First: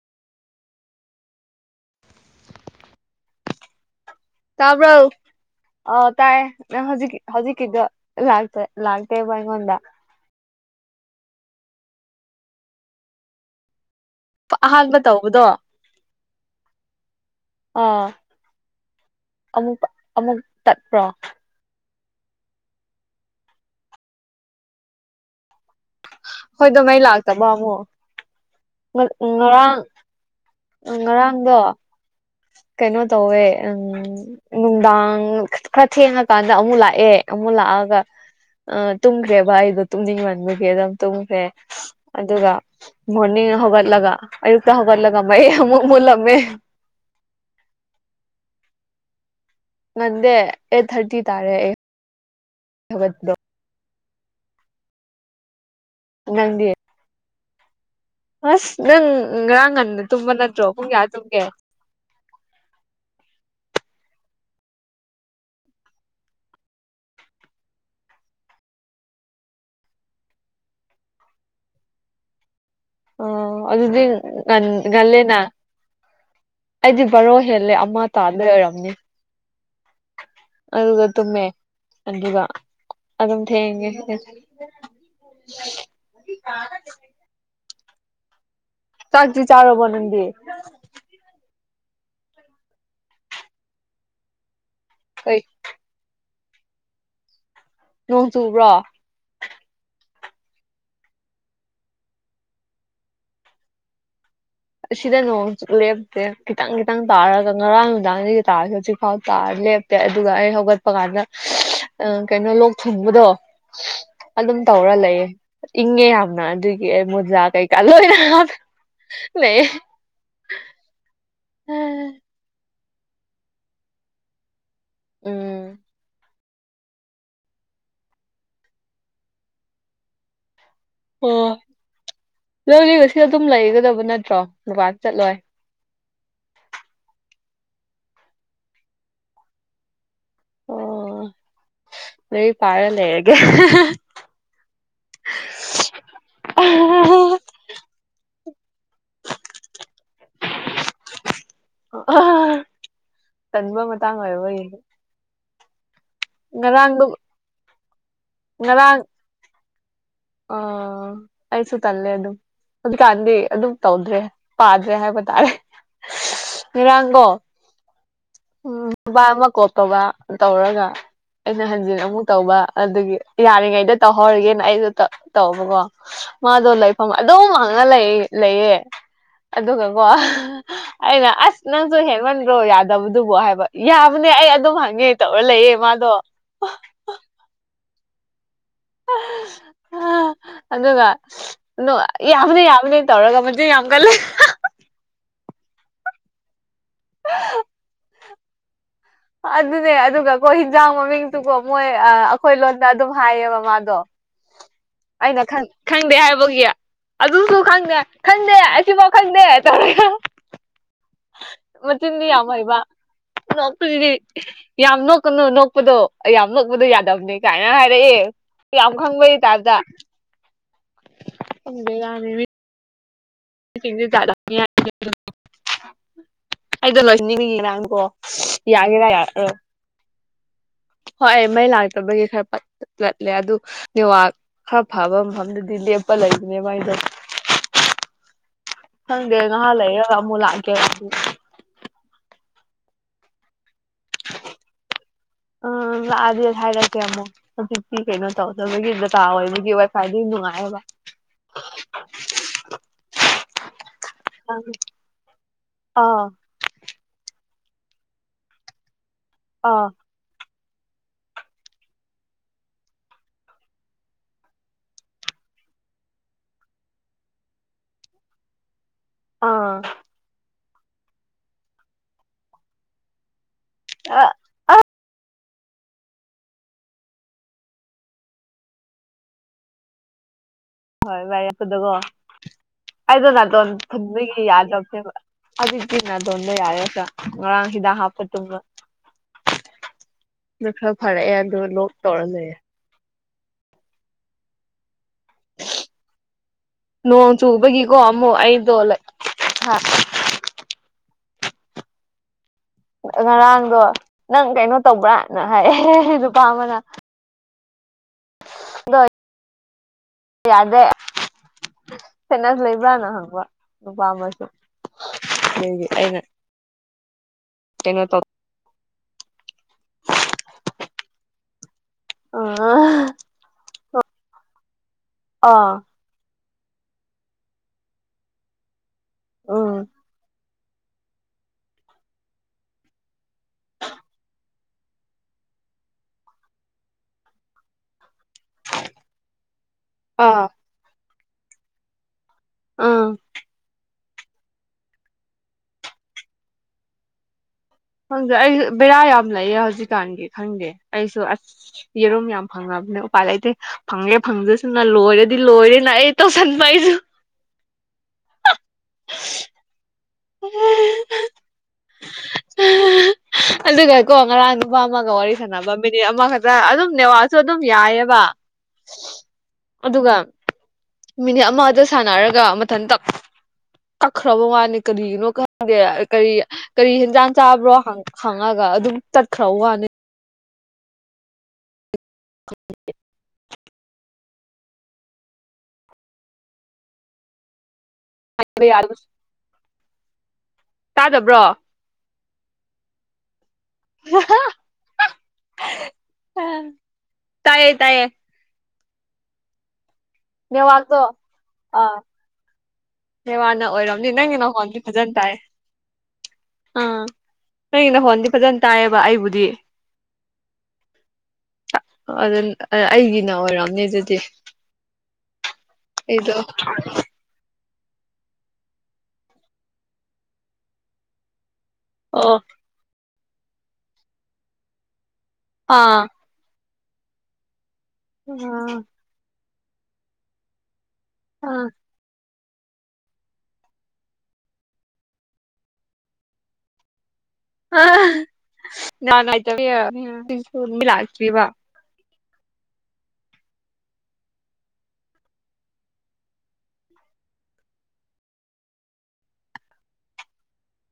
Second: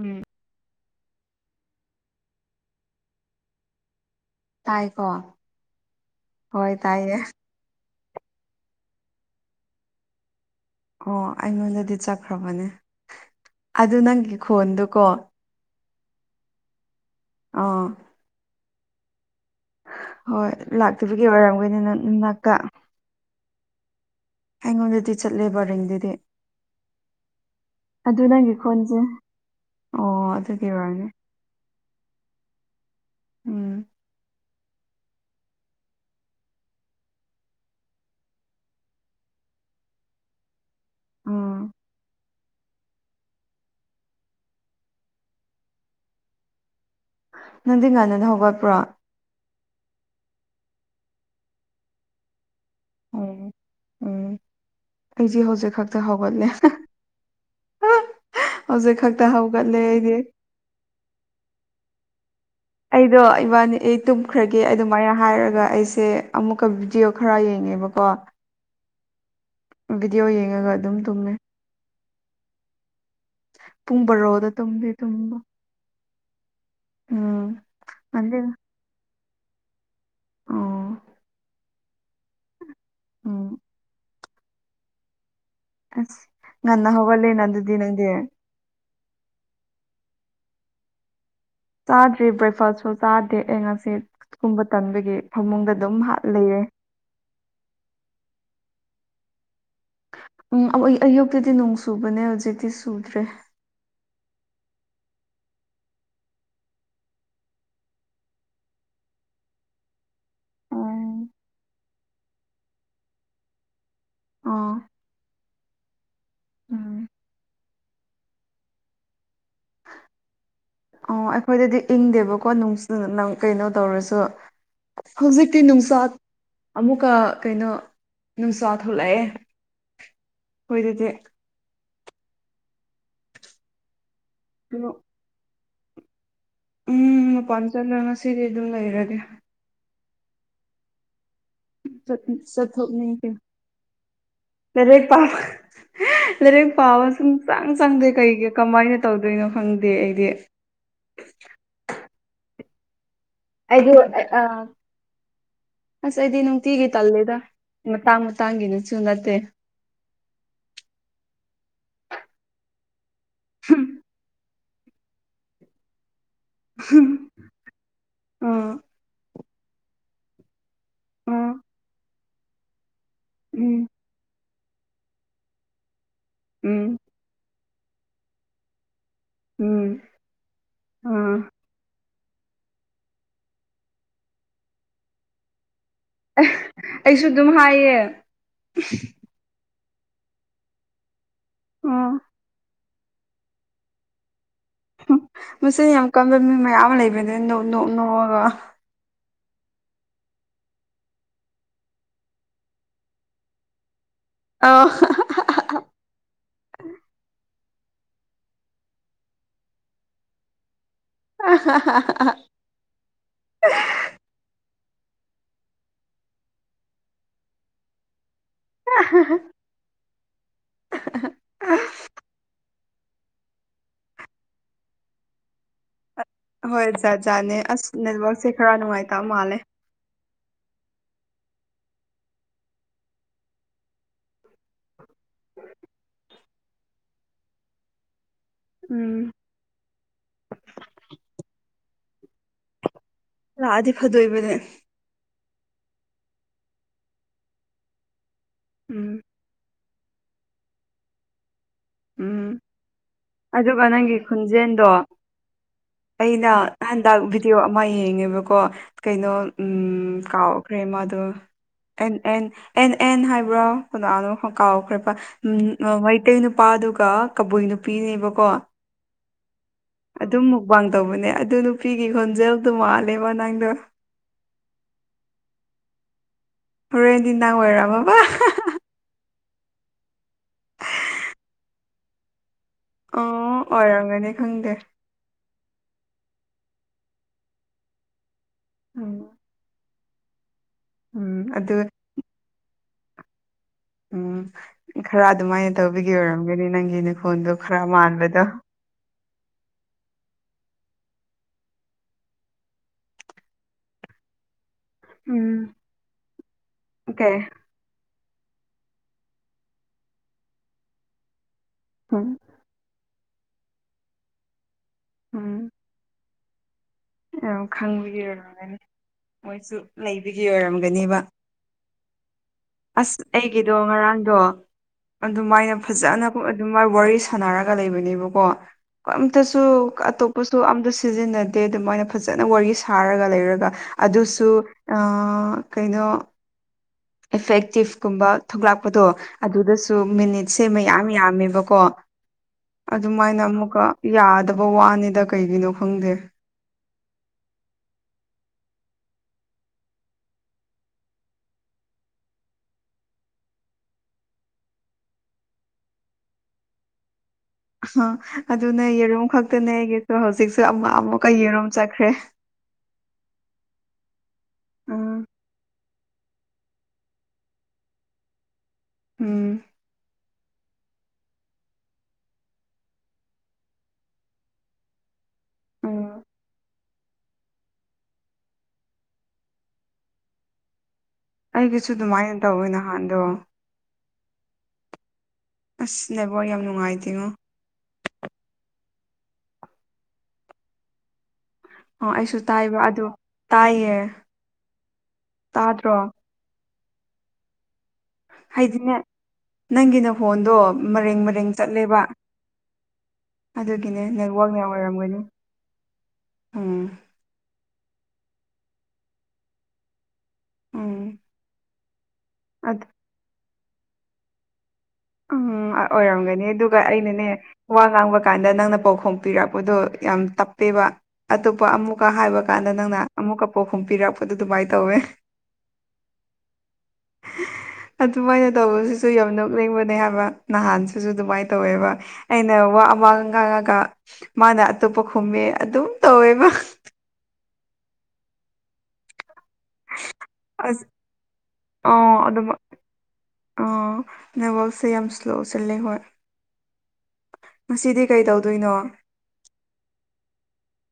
ꯎꯝ꯫ ꯇꯕꯔꯣ ꯇꯥꯏꯀꯣ ꯑꯧ ꯇꯥꯏ ꯍꯣꯏ ꯅꯪ ꯍꯧꯖꯤꯛ ꯇꯥꯏꯌꯦ ꯍꯧꯖꯤꯛ ꯀꯤꯗꯣ ꯂꯥꯛꯇ ꯂꯥꯛꯇꯦꯕ ꯑꯩꯉꯣꯟꯗ꯫ ꯑꯣ ꯑꯩꯉꯣꯟꯗꯗꯤ ꯆꯠꯈ꯭ꯔꯕꯅꯦ ꯑꯗꯨ ꯅꯪꯒꯤ ꯑꯍꯥꯟꯕ ꯈꯣꯟꯗꯨꯀꯣ ꯇꯧꯕꯗꯣ꯫ ꯑꯥ꯫ ꯑꯃꯨꯛ ꯑꯃꯨꯛ ꯍꯣꯏ ꯇꯠꯄ꯭ꯔꯣ ꯂꯥꯛꯇꯕꯒꯤ ꯑꯣꯏꯔꯝꯒꯅꯤ ꯅꯅꯥꯛꯇ꯫ ꯑꯩꯉꯣꯟꯗꯗꯤ ꯆꯠꯂꯦꯕ ꯔꯤꯡ ꯈꯣꯏꯗꯣ ꯃꯩ ꯂꯥꯛꯇꯕ ꯑꯃꯨꯛ ꯑꯗꯨ ꯅꯪꯒꯤ ꯈꯣꯟꯁꯦ ꯉꯔꯥꯡ ꯑꯣ ꯑꯗꯨꯒꯤ ꯎ ꯑꯣꯏꯔꯝꯅꯤ ꯉꯔꯥꯡꯗꯣ ꯀꯩꯅꯣ ꯇꯧꯋꯦ ꯎꯝ ꯅꯨꯡꯗꯥꯡ ꯈꯔ ꯊꯦꯡꯉꯀꯥꯟꯗ ꯑꯃꯨꯛ ꯂꯥꯛꯑꯦ ꯑꯃꯨꯛ ꯂꯥꯛꯑꯒ ꯑ ꯇꯨꯝꯈ꯭ꯔꯦꯕ ꯑꯩꯗꯣ ꯇꯨꯝꯅꯤꯡꯃꯟꯕꯒꯤ ꯑꯗꯨꯝ ꯇꯨꯝꯈ꯭ꯔꯦ ꯎꯝ ꯑꯗꯨꯒ ꯃꯣꯔꯅꯤꯡ ꯍꯧꯒꯜꯂꯒ ꯑꯌꯨꯛꯇ ꯍꯧꯒꯠꯂꯒ ꯃꯩ ꯑꯃꯨꯛ ꯃꯨꯠꯂꯝꯃꯦ ꯅꯪꯗꯤ ꯉꯟꯅꯅ ꯍꯧꯒꯠꯄ꯭ꯔꯣ ꯉꯟꯗꯦ ꯑꯩꯠ ꯊꯥꯔꯇꯤ ꯇꯥꯔꯦ ꯑꯩ ꯍꯧꯒꯠꯄꯗꯣ ꯎꯝ ꯎꯝ ꯑꯩꯁꯦ ꯍꯧꯖꯤꯛ ꯈꯛꯇ ꯍꯧꯒꯠꯂꯦ ꯅꯪꯗꯤ ꯑꯁ ꯍꯧꯖꯤꯛ ꯅꯪ ꯈꯛꯇ ꯉꯔꯥꯡ ꯍꯧꯒꯠꯂꯦ ꯉꯟꯅ ꯑꯩꯗꯤ ꯇꯨꯝꯕ ꯅꯠꯇ꯭ꯔꯣ ꯄꯨꯡ ꯀꯌꯥ ꯇꯨꯝꯒꯦ ꯑꯩꯗꯣ ꯏꯕꯥꯅꯤ ꯑꯩ ꯇꯨꯝꯈ꯭ꯔꯒꯦ ꯑꯗꯨꯃꯥꯏꯅ ꯍꯥꯏꯔꯒ ꯑꯩꯁꯦ ꯑꯃꯨꯛꯀ ꯚꯤꯗꯤꯑꯣ ꯈꯔ ꯌꯦꯡꯉꯦꯕꯀꯣ ꯚꯤꯗꯤꯑꯣ ꯌꯦꯡꯉꯒ ꯑꯗꯨꯝ ꯇꯨꯝꯃꯦ ꯑꯣ ꯄꯨꯡ ꯑꯗꯨꯗꯤ ꯕꯔꯣꯗ ꯉꯟ ꯇꯨꯝꯗꯤ ꯇꯨꯝꯕ ꯉꯜꯂꯦꯅ ꯑꯩꯗꯤ ꯕꯥꯔꯣ ꯎꯝ ꯍꯦꯜꯂꯦ ꯑꯃ ꯇꯥꯗ ꯉꯟꯗꯦꯗ ꯑꯣꯏꯔꯝꯅꯤ ꯑꯣ ꯑꯗꯨꯒ ꯇꯨꯝꯃꯦ ꯑꯗꯨꯒ ꯑꯗꯨꯝ ꯎꯝ ꯊꯦꯡꯉꯦ ꯏ [unintelligible] ꯑꯁ ꯅꯥꯟ ꯍꯒꯂꯦ ꯅ ꯑꯗꯨꯗꯤ ꯅꯪꯦ ꯆꯥꯛꯔꯤ ꯆꯥꯔꯣ ꯟꯗꯦ ꯆꯥꯗ꯭ꯔꯤ ꯕ꯭ꯔꯦꯛꯐꯥꯁꯁꯨ ꯆꯥꯗꯦ ꯑꯩ ꯉꯁꯤ ꯀꯨꯝꯕ ꯇꯟꯕꯒꯤ ꯀꯩ ꯐꯃꯨꯡꯗ ꯑꯗꯨꯝ ꯍꯥꯠ ꯂꯩꯔꯦ ꯅꯣꯡ ꯆꯨꯕ꯭ꯔꯣ ꯎꯝ ꯑꯌꯨꯛꯇꯗꯤ ꯅꯣꯡ ꯆꯨꯕꯅꯦ ꯍꯧꯖꯤꯛꯇꯤ ꯆꯨꯗ꯭ꯔꯦ ꯑꯁꯤꯗ ꯅꯣꯡꯁꯨꯛ ꯂꯦꯞꯇꯦ ꯈꯤꯇꯪ ꯈꯤꯇꯪ ꯇꯥꯔꯒ ꯉꯔꯥꯡ ꯅꯨꯡꯗꯥꯡꯗꯒꯤ ꯇꯥꯔꯁꯨꯦ ꯍꯧꯖꯤꯛ ꯐꯥꯎ ꯇꯥꯔ ꯂꯦꯞꯇ ꯄꯦꯑꯗꯨꯒ ꯑꯩ ꯍꯧꯒꯠꯄ ꯀꯥꯟꯗ ꯑꯪ ꯀꯩꯅꯣ ꯂꯣꯛ ꯊꯨꯡꯕꯗꯣ ꯑꯗꯨꯝ ꯑꯥ ꯇꯧꯔ ꯂꯩꯌꯦ ꯏꯪꯉꯦ ꯌꯥꯝꯅ ꯑꯗꯨꯒꯤ ꯑꯩ ꯎꯝ ꯃꯣꯖꯥ ꯀꯩꯀꯥ ꯂꯣꯏꯅ ꯂꯩ ꯑꯣ ꯑꯩꯈꯣꯏꯗꯗꯤ ꯏꯪꯗꯦꯕꯀꯣ ꯅꯪ ꯀꯩꯅꯣ ꯇꯧꯔꯁꯨ ꯍꯧꯖꯤꯛꯇꯤ ꯎꯝ ꯅꯨꯡꯁꯥꯠ ꯑꯃꯨꯛꯀ ꯀꯩꯅꯣ ꯅꯨꯡꯁꯥ ꯊꯣꯛꯂꯛꯑꯦ ꯍꯈꯣꯏ ꯑꯗꯨꯗꯤ ꯑꯣ ꯅꯣꯏꯗꯤꯑꯁꯤ ꯑꯗꯨꯝ ꯂꯩꯒꯗꯕ ꯅꯠꯇ꯭ꯔꯣ ꯕꯥ ꯑꯗꯨ ꯆꯠꯂꯣꯏ ꯎꯝ ꯄꯟ ꯆꯜꯂ ꯉꯁꯤꯗꯤ ꯑꯗꯨꯝ ꯂꯩꯔꯒꯦ ꯑꯣ ꯂꯥꯏꯔꯤꯛ ꯄꯔꯒꯥ ꯂꯩꯔꯒꯦ ꯂꯥꯔꯤꯛꯄꯥ ꯂꯥꯏꯔꯛ ꯄꯥꯕ ꯁꯨꯝ ꯆꯪ ꯆꯪꯗꯦ ꯀꯩꯒꯤ ꯀꯃꯥꯏꯅ ꯇꯧꯗꯣꯏꯅꯣ ꯈꯪꯗꯦ ꯑꯩꯗꯤ ꯇꯟꯕ ꯑꯩꯗꯤ ꯃꯇꯥꯡ ꯑ ꯑꯣꯏꯕꯒꯤ ꯑꯁ ꯑꯩꯗꯤ ꯅꯨꯡꯇꯤꯒꯤ ꯉꯔꯥꯡꯗꯣ ꯇꯜꯂꯦꯗ ꯃꯇꯥꯡ ꯃꯇꯥꯡꯒꯤꯅꯁꯨ ꯉꯔꯥꯡ ꯅꯠꯇꯦ ꯑ ꯑꯩꯁꯨ ꯇꯂꯦ ꯑꯗꯨꯝ ꯑꯗꯨꯀꯥꯟꯗꯗꯤ ꯑꯗꯨꯝ ꯇꯧꯗ꯭ꯔꯦ ꯄꯥꯗ꯭ꯔꯦ ꯍꯥꯏꯕ ꯇꯥꯔꯦ ꯉꯔꯥꯡꯗꯣ ꯑꯥ ꯎꯝ ꯅꯨꯄꯥ ꯑꯃ ꯀꯣꯛꯠꯇꯕ ꯇꯧꯔꯒ ꯑꯥ ꯑꯩꯅ ꯍꯟꯖꯤꯟ ꯑꯃꯨꯛ ꯇꯧꯕ ꯑꯗꯨꯒꯤ ꯎꯝ ꯌꯥꯔꯤꯉꯩꯗ ꯇꯧꯍꯧꯔꯒꯦꯅ ꯑꯩꯗꯣ ꯇꯧꯕꯀꯣ ꯃꯥꯗꯣ ꯎꯝ ꯂꯩꯐꯝ ꯑꯗꯨꯝ ꯍꯪꯉ ꯂꯩ ꯂꯩꯌꯦ ꯎꯝ ꯑꯗꯨꯒꯀꯣ ꯑꯩꯅ ꯑꯥ ꯑꯁ ꯅꯪꯁꯨ ꯍꯦꯟꯃꯟ ꯗꯣ ꯌꯥꯗꯕꯗꯨꯕꯨ ꯍꯥꯏꯕ ꯌꯥꯕꯅꯦ ꯑꯩ ꯑꯗꯨꯝ ꯍꯪꯉꯦ ꯇꯧꯔ ꯂꯩꯌꯦ ꯃꯥꯗꯣ ꯑꯩꯁꯨ ꯑꯗꯨꯝ ꯍꯥꯏꯌꯦ ꯑꯗꯨꯒ ꯑꯣ ꯌꯥꯕꯗꯤ ꯌꯥꯕꯅ‌ꯦ ꯇꯧꯔꯒ ꯃꯆꯤꯟ ꯌꯥꯝ ꯀꯜꯂꯦ ꯃꯁꯤ ꯌꯥꯝ ꯀꯟꯕ ꯃꯤ ꯃꯌꯥꯝ ꯑꯃ ꯂꯩꯕꯅꯤ ꯅꯣꯛ ꯅꯣꯛ ꯅꯣꯛꯑꯒ ꯑꯗꯨꯅꯦ ꯑꯗꯨꯒ ꯀꯣ ꯍꯤꯟꯖꯥꯡ ꯃꯃꯤꯡꯇꯨꯀꯣ ꯃꯣꯏ ꯑꯩꯈꯣꯏ ꯂꯣꯟꯗ ꯑꯗꯨꯝ ꯍꯥꯏꯌꯦꯕ ꯃꯥꯗꯣ ꯑꯧ ꯑꯩꯅ ꯈꯟ ꯈꯪꯗꯦ ꯍꯥꯏꯕꯒꯤ ꯑꯗꯨꯁꯨ ꯈꯪꯗꯦ ꯈꯪꯗꯦ ꯑꯁꯤꯐꯥꯎ ꯈꯪꯗꯦ ꯇꯧꯔꯒ ꯃꯆꯤꯟꯗꯤ ꯌꯥꯝ ꯍꯕꯗꯤ ꯌꯥꯝ ꯅꯣꯛꯀꯅꯨ ꯅꯣꯛꯄꯗꯣ ꯌꯥꯝ ꯅꯣꯛꯄꯗꯣ ꯌꯥꯗꯕꯅꯦ ꯀꯥꯏꯅ ꯍꯥꯏꯔꯛꯑꯦ ꯌꯥꯝ ꯈꯪꯕꯩ ꯇꯥꯏꯞꯇ ꯕꯦꯔꯥꯅꯦꯃꯤ [unintelligible] ꯍꯣꯏ ꯑꯩꯗꯣ ꯖꯥꯠ ꯂꯣꯏꯅꯤꯡꯕꯒꯤ ꯀꯣ ꯖꯥꯠꯅꯦ ꯑꯁ ꯉꯔꯥꯡꯀꯣ ꯅꯦꯠꯋꯥꯛꯁꯦ ꯈꯔ ꯌꯥꯒꯦꯔꯥ ꯅꯨꯡꯉꯥꯏꯇꯕ ꯌꯥꯔꯣꯢꯔ ꯃꯥꯜꯂꯦ ꯍꯣꯏ ꯃꯩ ꯂꯥꯛꯇꯕꯒꯤ ꯈꯔ ꯂꯠꯂꯦ ꯑꯗꯨ ꯅ‌ꯦꯠꯋꯥꯛ ꯈꯔ ꯐꯕ ꯃꯐꯝꯗꯗꯤ ꯂꯦꯞꯄ ꯂꯩꯕꯅꯦꯕ ꯑꯩꯗꯣ ꯎꯝ ꯈꯪꯗꯦ ꯉꯍꯥ ꯂꯩꯔꯒ ꯑꯃꯨꯛ ꯂꯥꯛꯀꯦ ꯂꯥꯛꯑꯗꯤ ꯐꯗꯣꯏꯕꯅꯦ ꯎꯝ ꯂꯥꯛꯑꯗꯤ ꯍꯥꯏꯔ ꯀꯦ ꯑꯃꯨꯛ ꯍꯧꯖꯤꯛꯇꯤ ꯀꯩꯅꯣ ꯇꯧꯗꯕꯥꯒꯤ ꯗꯇꯥ ꯎꯝ ꯑꯣꯏꯕꯒꯤ ꯋꯥꯏꯐꯥꯏꯗ ꯅꯨꯡꯉꯥꯏꯌꯦꯕ ꯎꯝ ꯑꯗꯨꯒ ꯅꯪꯒꯤ ꯈꯨꯟꯖꯦꯜꯗꯣ ꯑꯥ ꯑꯩꯅ ꯍꯟꯗꯛ ꯚꯤꯗꯤꯑꯣ ꯑꯃ ꯌꯦꯡꯉꯦꯕꯀꯣ ꯀꯩꯅꯣ ꯎꯝ ꯑꯥ ꯀꯥꯎꯈ꯭ꯔꯦ ꯃꯥꯗꯣ ꯑꯦꯟ ꯑꯦꯟ ꯑꯦꯟ ꯑꯦꯟ ꯍꯥꯏꯕ꯭ꯔꯥ ꯀꯅꯥꯅꯣ ꯀꯥꯎꯈ꯭ꯔꯦ ꯎ ꯃꯩꯇꯩ ꯅꯨ ꯄꯥꯗꯨꯒ ꯀꯕꯨꯏ ꯅꯨꯄꯤꯅꯦꯕꯀꯣ ꯑꯥ ꯑꯗꯨꯝ ꯃꯨꯛꯕꯥꯡ ꯇꯧꯕꯅꯦ ꯑꯗꯨ ꯅꯨꯄꯤꯒꯤ ꯈꯣꯟꯖꯦꯜꯗꯣ ꯃꯥꯜꯂꯦꯕ ꯅꯪꯗꯣ ꯑꯥ ꯍꯣꯔꯦꯟꯗꯤ ꯅꯪ ꯑꯣꯏꯔꯝꯃꯕ [unintelligible] ꯍꯣꯏ ꯋꯥꯏꯔꯛꯞꯄꯗꯀꯣ ꯑꯩꯗꯣ ꯑꯣ ꯅꯥꯇꯣꯟ ꯑꯣꯏꯔꯝꯒꯅꯤ ꯐꯨꯟꯕꯒꯤ ꯈꯪꯗꯦ ꯌꯥꯗꯕꯅꯦꯕ ꯑꯗꯨꯗꯤ ꯅꯥꯗꫭꯟ [unintelligible] ꯌꯥꯔꯁꯥꯡ ꯍ ꯍꯥꯞꯄꯇ ꯇꯨꯝꯕ ꯎꯝ ꯑꯗꯨ ꯈꯔ ꯐꯔꯛꯑꯦ ꯑꯗꯨ ꯂꯣꯛ ꯇꯧꯔ ꯂꯩꯌꯦ ꯎꯝ ꯈꯔ ꯑꯗꯨꯃꯥꯏꯅ ꯇꯧꯕꯤꯒꯤ ꯑꯣꯏꯔꯝꯒꯅꯤ ꯅꯪꯒꯤ ꯅꯈꯣꯟꯗꯣ ꯈꯔ ꯃꯥꯟꯕꯗꯣ ꯇꯣ ꯂꯩ ꯍꯥ ꯉꯔꯥꯡꯗꯣ ꯅꯪ ꯀꯩꯅꯣ ꯇꯧꯕ꯭ꯔꯥꯅ ꯎꯝ ꯍꯥꯏ ꯅꯨꯄꯥ ꯑꯃꯅ ꯑꯣꯀꯦ ꯑꯗꯣ ꯌꯥꯗꯦ ꯎꯝ ꯁꯥꯢꯅꯁ ꯂꯩꯕ꯭ꯔꯥꯅ ꯍꯪꯕ ꯅꯨꯄꯥ ꯑꯃꯁꯨ ꯎꯝ ꯑꯗꯩꯗꯤ ꯑꯩꯅ ꯌꯥꯝ ꯀꯩꯅꯣ ꯈꯪꯕꯒꯤ ꯇꯧ ꯑꯣꯏꯔꯝꯒꯅꯤ ꯃꯣꯏꯁꯨ ꯂꯩꯕꯒꯤ ꯑꯣꯏꯔꯝꯒꯅꯦꯕ ꯑꯁ ꯑꯩꯒꯤꯗꯣ ꯉꯔꯥꯡꯗꯣ ꯑ ꯑꯗꯨꯃꯥꯏꯅ ꯐꯖꯅ ꯑꯗꯨꯝ ꯋꯥꯔꯤ ꯁꯥꯟꯅꯔꯒ ꯂꯩꯕꯅꯦꯕꯀꯣ ꯑꯝꯇꯁꯨ ꯎꯝ ꯑꯇꯣꯞꯄ ꯇꯣ ꯑꯝꯇ ꯁꯤꯖꯤꯟꯅꯗꯦ ꯑꯗꯨꯃꯥꯏꯅ ꯐꯖꯅ ꯋꯥꯔꯤ ꯁꯥꯔꯒ ꯂꯩꯔꯒ ꯑꯗꯨꯁꯨ ꯑ ꯀꯩꯅꯣ ꯏꯐꯦꯛꯇꯤꯞ ꯀꯨꯝꯕ ꯊꯣꯛꯂꯛꯄꯗꯣ ꯑꯗꯨꯗꯁꯨ ꯑꯥ ꯃꯤꯅꯤꯠꯁꯦ ꯃꯌꯥꯝ ꯌꯥꯝꯃꯦꯕꯀꯣ ꯎꯝ ꯑꯗꯨꯃꯥꯏꯅ ꯑꯃꯨꯛꯀ ꯌꯥꯗꯕ ꯋꯥꯅꯤꯗ ꯀꯩꯒꯤꯅꯣ ꯈꯪꯗꯦ ꯈꯪꯗꯦ ꯑꯩꯁꯨ ꯕꯦꯔꯥ ꯌꯥꯝ ꯂꯩꯌꯦ ꯍꯧꯖꯤꯛꯀꯥꯟꯒꯤ ꯈꯪꯗꯦ ꯑꯩꯁꯨ ꯑꯁ ꯌꯦꯔꯨꯝ ꯌꯥꯝ ꯐꯪꯉꯕꯅꯦ ꯎꯄꯥꯏ ꯂꯩꯩꯇꯦ ꯐꯪꯉꯦ ꯐꯪꯖꯁꯨꯅ ꯂꯣꯏꯔꯗꯤ ꯂꯣꯏꯔꯦꯅ ꯑꯩ ꯇꯧꯁꯟꯕ ꯑꯩꯁꯨ ꯑ ꯑꯗꯨꯅꯦ ꯌꯦꯔꯨꯝ ꯈꯛꯇꯅꯦ ꯑꯩꯒꯤꯗꯣ ꯍꯧꯖꯤꯛꯁꯨ ꯑꯃꯥ ꯑꯃꯨꯛꯀ ꯌꯦꯔꯨꯝ ꯆꯠꯈ꯭ꯔꯦ [unintelligible] ꯑꯗꯨꯒ ꯀꯣ ꯉꯔꯥꯡ ꯅꯨꯄꯥ ꯑꯃꯒ ꯎꯝ ꯋꯥꯔꯤ ꯁꯥꯟꯅꯕ ꯃꯤꯅꯤꯠ ꯑꯃꯈꯛꯇ ꯑꯗꯨꯝ ꯅꯦꯋꯥꯁꯨ ꯑꯗꯨꯝ ꯌꯥꯏꯑꯕ ꯎꯝ ꯑꯗꯨꯒ ꯃꯤꯅꯤꯠ ꯑꯃꯗ ꯁꯥꯟꯅꯔꯒ ꯃꯊꯟꯇ ꯀꯛꯈ꯭ꯔꯕ ꯋꯥꯅꯤ ꯀꯔꯤꯒꯤꯅꯣ ꯈꯪꯗꯦ ꯎꯝ ꯀꯔꯤ ꯀꯔꯤ ꯍꯦꯟꯖꯥꯡ ꯆꯥꯕ꯭ꯔꯣ ꯍꯥꯡꯉꯒ ꯑꯗꯨꯝ ꯈꯠꯈ꯭ꯔꯕ ꯋꯥꯅꯦ ꯑꯩꯒꯤꯁꯨ ꯑꯗꯨꯃꯥꯏꯅ ꯇꯧꯋꯦ ꯅꯍꯥꯟꯗꯣ ꯑꯁ ꯅꯦꯠꯋꯥꯛ ꯌꯥꯝ ꯅꯨꯡꯉꯥꯏꯇꯦꯉꯣ [unintelligible] ꯇꯥꯗꯕ꯭ꯔꯣ ꯑꯣ ꯑꯩꯁꯨ ꯇꯥꯏꯕ ꯑꯗꯣ ꯇꯥꯏꯌꯦ ꯇꯥꯗ꯭ꯔꯣ ꯑ ꯇꯥꯏꯌꯦ ꯇꯥꯏꯌꯦ꯫ ꯍꯥꯏꯗꯤꯅꯦ ꯅꯪꯒꯤ ꯅꯈꯣꯟꯗꯣ ꯃꯔꯦꯡ ꯃꯔꯦꯡ ꯆꯠꯂꯦꯕ ꯍꯦ ꯋꯥꯅ ꯑꯗꯨꯒꯤꯅꯦ ꯑꯣꯏꯔꯝꯅꯤ ꯅꯪꯒꯤ ꯅꯦꯠꯋꯥꯛꯅ ꯅꯈꯣꯟꯗꯤ ꯐꯖꯅ ꯑꯣꯏꯔꯝꯒꯅꯤ ꯇꯥꯏ ꯎꯝ ꯑꯥ ꯅꯩꯅꯒꯤ ꯍꯣꯟꯗꯤ ꯐꯖꯅ ꯇꯥꯏꯌꯦꯕ ꯑꯩꯕꯨꯗꯤ ꯑꯝ ꯑꯗꯨ ꯑꯩꯒꯤꯅ ꯑꯣꯏꯔꯝꯅꯦ ꯑꯗꯨꯗꯤ ꯎꯝ ꯑꯩꯗꯣ ꯑꯣꯏꯔꯝꯒꯅꯤ ꯑꯗꯨꯒ ꯑꯩꯅꯅꯦ꯫ ꯋꯥ ꯉꯥꯡꯕ ꯀꯥꯟꯗ ꯅꯪꯅ ꯄꯥꯎꯈꯨꯝ ꯄꯤꯔꯛꯄꯗꯣ ꯌꯥꯝ ꯇꯞꯄꯦꯕ ꯑꯇꯣꯞꯄ ꯑꯃꯨꯛ ꯀ ꯑꯣ ꯍꯥꯏꯕ ꯀꯥꯟꯗ ꯅꯪꯅ ꯑꯃꯨꯛꯀ ꯄꯧꯈꯨꯝ ꯄꯤꯔꯛꯄꯗꯨ ꯗꯨꯃꯥꯏꯅ ꯇꯧꯋꯦ꯫ ꯑꯥ꯫ ꯑꯗꯨꯃꯥꯏꯅ ꯑꯥ ꯇꯧꯕꯁꯤꯁꯨ ꯌꯥꯝ ꯅꯣꯛꯅꯤꯡꯕꯅꯦ ꯍꯥꯏꯕ ꯅꯍꯥꯟꯁ꯫ ꯑꯗꯨꯁꯨ ꯑꯗꯨꯃꯥꯏꯅ ꯇꯧꯋꯦꯕ ꯑꯩꯅ ꯋꯥ ꯑꯃ ꯉꯥꯡꯉꯒ ꯃꯥꯅ ꯑꯇꯣꯞꯄ ꯈꯨꯝꯃꯦ ꯑꯗꯨꯝ ꯇꯧꯋꯦꯕ ꯑ ꯂꯥꯛꯕ [unintelligible] ꯑꯣ ꯑꯗꯨꯃꯛ ꯑ ꯅꯦꯠꯋꯥꯛꯁꯦ ꯌꯥꯝ ꯁ꯭ꯂꯣ ꯆꯜꯂꯦ ꯍꯣꯏ ꯉꯁꯤꯗꯤ ꯀꯩ ꯇꯧꯗꯣꯏꯅꯣ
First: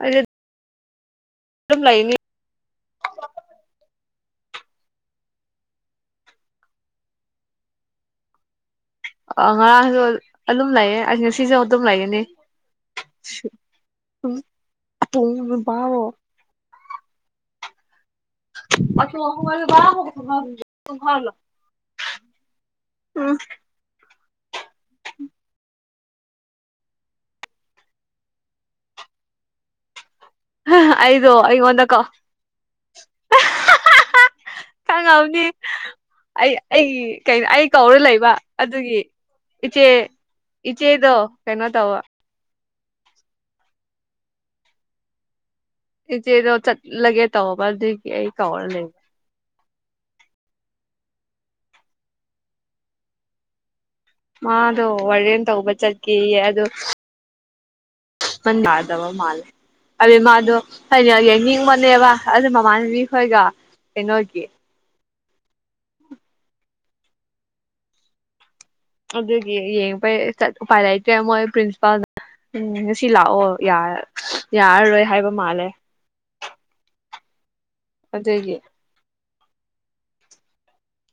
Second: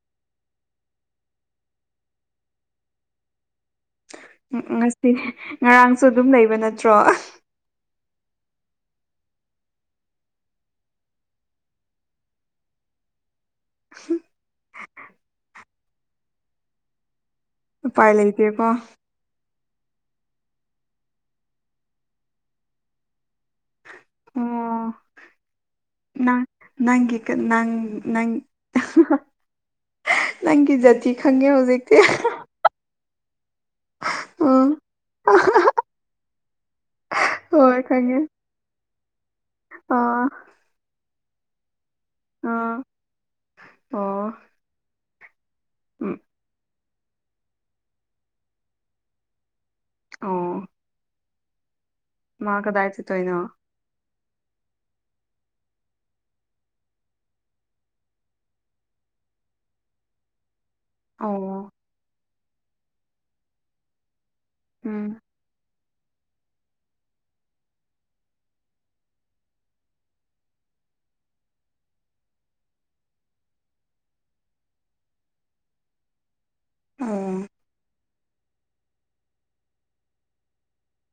ꯑꯗꯨ ꯑꯗꯨꯝ ꯂꯩꯅꯤ꯫ ꯎꯝ ꯉꯁꯤ ꯉꯔꯥꯡꯁꯨ ꯑꯗꯨꯝ ꯂꯩꯕ ꯅꯠꯇ꯭ꯔꯣ ꯑ ꯉꯔꯥꯡꯁꯨ ꯑꯗꯨꯝ ꯂꯩꯌꯦ ꯑꯩ ꯉꯁꯤꯁꯨ ꯑꯗꯨꯝ ꯂꯩꯒꯅꯤ [unintelligible] ꯎꯄꯥꯏ ꯂꯩꯇꯦꯀꯣ ꯨꯝꯥꯏꯜ ꯎ ꯑꯣ ꯅꯪ ꯒꯤ ꯀ ꯅꯪ ꯅꯪ ꯅꯪꯒꯤ ꯖꯥꯇꯤ ꯑꯩꯗꯣ ꯈꯪꯉꯦ ꯍꯧꯖꯤꯛꯇꯤ ꯑꯩꯉꯣꯟꯗꯀꯣ [inaudible] ꯎ ꯀꯪꯗꯧꯅꯤ ꯑꯩ ꯑꯩ ꯀꯩꯅꯣ ꯑꯩ ꯍꯣꯏ ꯀꯧꯔ ꯈꯪꯉꯦ ꯂꯩꯕ ꯑꯗꯨꯒꯤ ꯏꯆꯦ ꯑꯥ ꯏꯆꯦꯗꯣ ꯀꯩꯅꯣ ꯇꯋꯥ ꯑꯥ ꯑꯣ ꯎꯝ ꯏꯆꯦꯗꯣ ꯆꯠꯂꯒꯦ ꯇꯧꯕ ꯑꯗꯨꯒꯤ ꯑꯩ ꯀꯧꯔ ꯂꯩꯕ ꯑꯣ ꯃꯥ ꯀꯗꯥ ꯆꯦ ꯇꯣꯣꯏꯅ ꯃꯥꯗꯣ ꯋꯥꯔꯦꯟ ꯇꯧꯕ ꯆꯠꯀꯦꯌꯦ ꯑꯗꯨꯗ ꯟ ꯌꯥꯗꯕ ꯃꯥꯜꯂꯦ ꯑꯗꯨ ꯃꯥꯗꯣ ꯑꯩꯅꯥ ꯑꯣ ꯌꯦꯡꯅꯤꯡꯕꯅꯦꯕ ꯑꯗꯨ ꯃꯃꯥꯟꯅꯕꯤ ꯈꯣꯏꯗꯣ ꯀꯩꯅꯣꯒꯤ ꯎꯝ ꯑꯗꯨꯒꯤ ꯌꯦꯡꯕꯩ ꯆꯠꯄ ꯀꯟꯗꯥ ꯃꯣꯏ ꯄ꯭ꯔꯤꯟꯁꯤꯄꯥꯜ ꯎꯝ ꯉꯁꯤ ꯂꯥꯛꯑꯣ ꯌꯥꯔꯔꯣꯏ ꯍꯥꯏꯕ ꯃꯥꯜꯂꯦ ꯑꯣ ꯑꯗꯨꯗꯦ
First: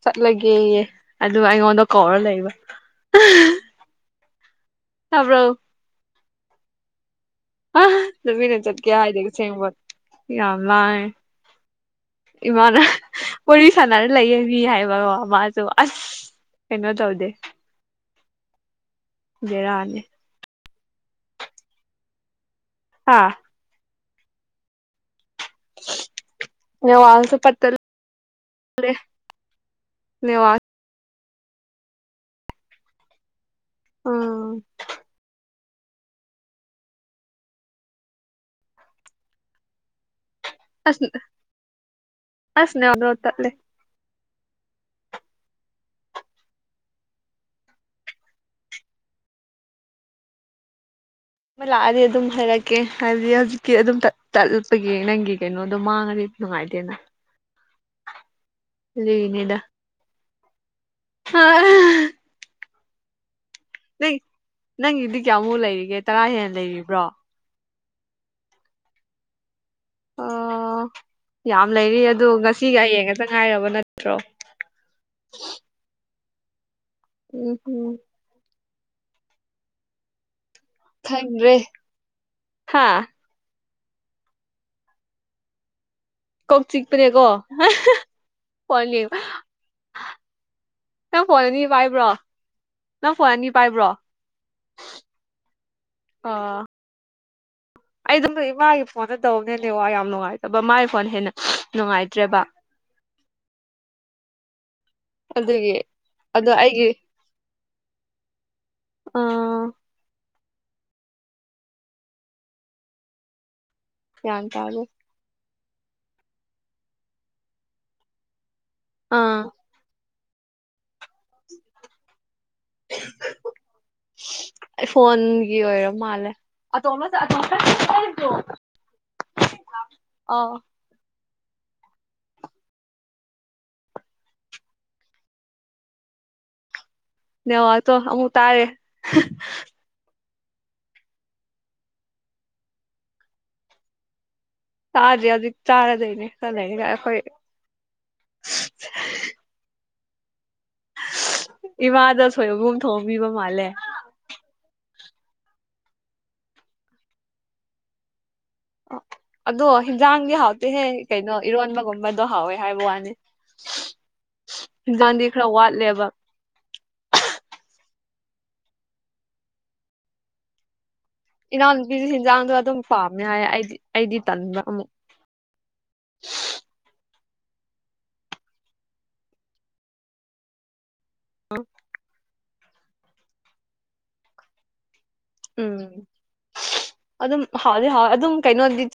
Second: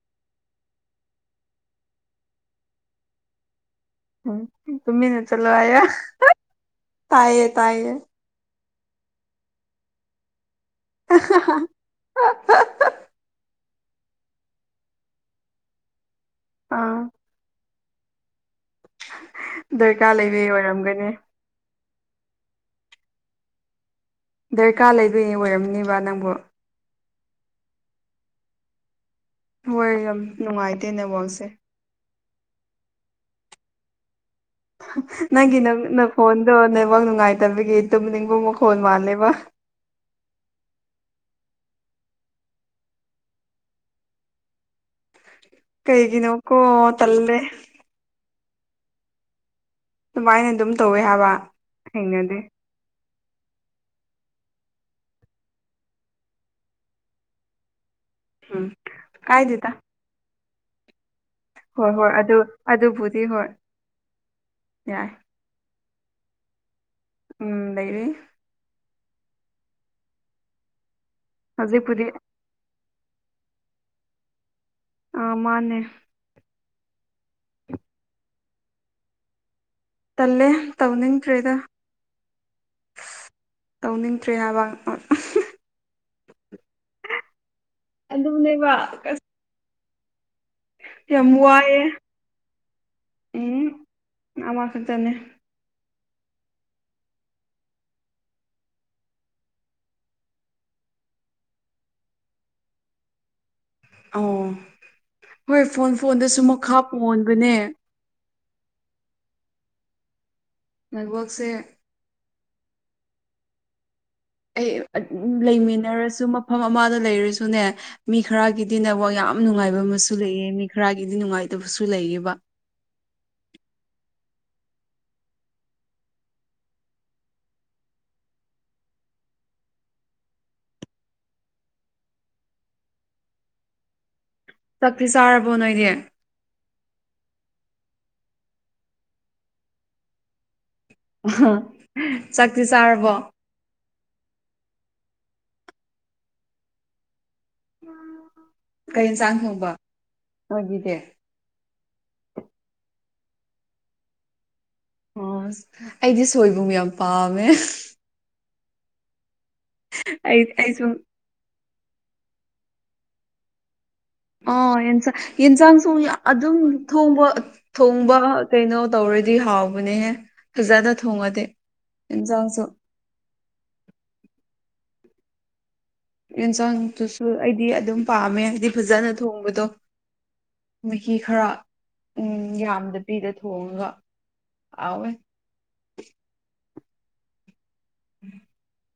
ꯆꯠꯂꯒꯦꯌꯦ ꯑꯗꯨꯒ ꯑꯩꯉꯣꯟꯗ ꯀꯧꯔ ꯂꯩꯕ ꯎꯝ ꯇꯃꯤꯃꯤ ꯅ ꯇꯥꯕ꯭ꯔꯣ ꯆꯂꯣ ꯑꯌꯥ ꯇꯥꯏꯥꯏ ꯑ ꯇꯨꯃꯤꯅ ꯆꯠꯀꯦ ꯍꯥꯏꯗꯦ ꯑꯁꯦꯡꯕ ꯌꯥꯝ ꯂꯥꯉꯦ ꯏꯃꯥꯅ ꯄꯨꯔꯤ ꯁꯥꯟꯅꯔ ꯂꯩꯌꯦꯅꯤ ꯍꯥꯏꯕꯀꯣ ꯃꯥꯁꯨ ꯑꯁ ꯑꯥ ꯀꯅꯣꯗꯥꯎꯗꯦ ꯕꯦꯔꯥꯅꯤ ꯗꯔꯀꯥꯔ ꯂꯩꯕ ꯑꯣꯏꯔꯝꯒꯅꯤ ꯍꯥꯥ ꯗꯔꯀꯥꯔ ꯂꯩꯗꯣꯏꯅꯦ ꯑꯣꯏꯔꯝꯅꯦꯕ ꯅꯪꯕꯨ ꯅ ꯋꯥꯜꯁ ꯄꯠꯇꯦ ꯍꯣꯏ ꯌꯥꯝ ꯅꯨꯡꯉꯥꯏꯇꯦ ꯅꯋꯥꯡꯁꯦ ꯎꯝ ꯅꯪꯒꯤ ꯅꯪ ꯅꯈꯣꯟꯗꯣ ꯅꯕꯥꯛ ꯅꯨꯡꯉꯥꯏꯇꯕꯒꯤ ꯇꯨꯝꯅꯤꯡꯕ ꯃꯈꯣꯟꯜ ꯃꯥꯜꯂꯦꯕ ꯑꯁꯅꯦ ꯑꯁꯅꯦ ꯇꯂꯦ ꯀꯩꯒꯤ ꯅꯣ ꯀꯣ ꯇꯜꯗꯦ ꯑꯗꯨꯃꯥꯏꯅ ꯑꯗꯨꯝ ꯇꯧꯋꯦ ꯍꯥꯏꯕ ꯑꯃ ꯂꯥꯛꯑꯗꯤ ꯑꯗꯨꯝ ꯊꯦꯡꯅꯗꯦ ꯍꯥꯏꯔꯛꯀꯦ ꯑꯣ ꯀꯦ ꯍꯥꯏꯗꯤ ꯍꯧꯖꯤꯛꯇꯤ ꯑꯗꯨꯝ ꯇꯥꯠꯄꯒꯤ ꯅꯪꯒꯤ ꯀꯩꯅꯣꯗꯣ ꯃꯥꯡꯉꯗꯤ ꯅꯨꯡꯉꯥꯏꯇꯦꯅ ꯎꯝ ꯀꯥꯏ ꯗꯇꯥ ꯍꯥ ꯍꯣꯏ ꯍꯣꯏ ꯑꯗꯨ ꯑꯗꯨꯕꯨꯗꯤ ꯍꯣꯏ ꯅ ꯌꯥꯏ ꯅꯪꯒꯤꯗꯤ ꯀꯌꯥꯃꯨꯛ ꯂꯩꯔꯤꯒꯦ ꯇꯔꯥ ꯍꯦꯟꯅ ꯂꯩꯔꯤꯕ꯭ꯔꯣ ꯎꯝ ꯂꯩꯩꯔꯤ ꯑꯣ ꯌꯥꯝ ꯂꯩꯔꯤ ꯍꯧꯖꯤꯛꯄꯨꯗꯤ ꯑꯗ ꯉꯁꯤꯒ ꯍꯌꯦꯡ ꯉꯇ ꯉꯥꯏꯔꯕ ꯅꯠꯇ꯭ꯔꯣ ꯑ ꯃꯥꯅꯦ ꯍ ꯍ ꯇꯜꯂꯦ ꯇꯧꯅꯤꯡꯗ꯭ꯔꯦꯗ ꯈꯪꯗ꯭ꯔꯦ ꯍꯥ ꯇꯧꯅꯤꯡꯗ꯭ꯔꯦ ꯍꯥꯏꯕ ꯀꯣꯛ ꯆꯤꯛꯄꯅꯦꯀꯣ ꯑꯗꯨꯅꯦꯕ ꯐꯣꯟ ꯌꯦꯡꯕ ꯅꯪ ꯌꯥꯝ ꯐꯣꯟꯅꯅꯤ ꯋꯥꯏꯌꯦ ꯄꯥꯏꯕ꯭ꯔꯣ ꯅꯪ ꯐꯣꯟꯅꯤ ꯄꯥꯏꯕ꯭ꯔꯣ ꯎꯝ ꯑꯃꯈꯛꯇꯅꯦ ꯑ ꯑꯩ ꯑꯗꯨꯝ ꯏꯃꯥꯒꯤ ꯐꯣꯟꯗ ꯇꯧꯕꯅꯦꯅꯦ ꯋꯥ ꯌꯥꯝ ꯅꯨꯡꯉꯥꯏꯇꯕ ꯃꯥꯒꯤ ꯐꯣꯟ ꯍꯦꯟꯅ ꯅꯨꯡꯉꯥꯏꯇ꯭ꯔꯦꯕ ꯑꯣ ꯑꯈꯣꯏ ꯑꯗꯨꯒꯤ ꯐꯣꯟ ꯐꯣꯟꯗꯁꯨ ꯑꯗꯣ ꯃꯈꯥ ꯑꯩꯒꯤ ꯄꯣꯟꯕꯅꯦ ꯑꯥ ꯅꯦꯛꯕꯛꯁꯦ ꯒ꯭ꯌꯥꯟ ꯑꯩ ꯇꯥꯗꯦ ꯂꯩꯃꯤꯟꯅꯔꯁꯨ ꯃꯐꯝ ꯑꯃꯗ ꯂꯩꯔꯁꯨꯅꯦ ꯃꯤ ꯈꯔꯒꯤꯗꯤ ꯅꯕ ꯌꯥꯝ ꯑꯥ ꯅꯨꯡꯉꯥꯏꯕ ꯑꯃꯁꯨ ꯂꯩꯑ ꯃꯤ ꯈꯔꯒꯤꯗꯤ ꯅꯨꯡꯉꯥꯏꯇꯕꯁꯨ ꯂꯩꯑꯕ [inaudible] ꯑꯩ ꯐꯣꯟꯒꯤ ꯑꯣꯏꯔ ꯃꯥꯜꯂꯦ ꯑꯣ ꯑꯣ ꯆꯥꯛꯁꯤꯤ ꯆꯥꯔꯕꯣ ꯅꯣꯏꯗꯤ ꯅꯦꯠꯋꯥꯛꯇꯣ ꯑꯃꯨꯛ ꯇꯥꯔꯦ ꯆꯥꯛꯁꯤꯤ ꯆꯥꯔꯕꯣ ꯆꯥꯗꯦ ꯍꯧꯖꯤꯛ ꯆꯥꯔꯗꯣꯏꯅꯦ ꯆꯠꯅꯤ ꯑꯩꯈꯣꯏ ꯀꯩ ꯏꯪꯖꯥꯡ ꯊꯣꯡꯕ ꯅꯣꯏꯒꯤꯗꯤ ꯏꯃꯥꯗ ꯁꯣꯏꯕꯕꯨꯝ ꯊꯣꯛꯍꯕꯤꯕ ꯃꯥꯜꯂꯦ ꯑꯣ ꯑꯩꯗꯤ ꯁꯣꯏꯕꯨꯝ ꯌꯥꯝ ꯄꯥꯝꯃꯦ ꯑꯗꯣ ꯍꯤꯟꯖꯥꯡꯗꯤ ꯑꯩ ꯑꯩꯁꯨ ꯍꯥꯎꯇꯍꯦ ꯀꯩꯅꯣ ꯏꯔꯣꯟꯕꯒꯨꯝꯕꯗꯣ ꯍꯥꯎꯋꯦ ꯍꯥꯏꯕ ꯋꯥꯅꯤ ꯑ ꯍꯤꯟꯖꯥꯡꯗꯤ ꯈꯔ ꯌꯦ ꯆ ꯁ ꯋꯥꯠꯂꯦꯕ ꯑꯗꯨꯝ ꯊꯣꯡꯕ ꯊꯣꯡꯕ ꯀꯩꯅꯣ ꯇꯧꯔꯗꯤ ꯍꯥꯎꯕꯅꯦꯍꯦ ꯐꯖꯅꯥ ꯊꯣꯡꯉꯗꯤ ꯏꯅꯥꯎꯅꯨꯄꯤꯁꯨ ꯏꯪꯖꯥꯡ ꯍꯤꯟꯖꯥꯡꯗꯣ ꯁꯨ ꯑꯗꯨꯝ ꯄꯥꯝꯃꯦ ꯍꯥꯏꯌꯦ ꯑꯩꯗꯤ ꯑꯩꯗꯤ ꯇꯟꯕ ꯑꯃꯨꯛ ꯌꯦꯟꯁꯥꯡꯗꯨꯨꯁꯨ ꯑꯩꯗꯤ ꯑꯗꯨꯝ ꯄꯥꯝꯃꯦ ꯍꯥꯏꯗꯤ ꯐꯖꯅ ꯊꯣꯡꯕꯗꯣ ꯃꯍꯤ ꯈꯔ ꯎꯝ ꯌꯥꯝꯗ ꯄꯤꯗ ꯊꯣꯡꯉꯒ ꯍꯥꯎꯋꯦ ꯎꯝ ꯑꯗꯨꯝ ꯍꯥꯎꯗꯤ ꯍꯥꯎ ꯑꯗꯨꯝ ꯀꯩꯅꯣꯗꯤ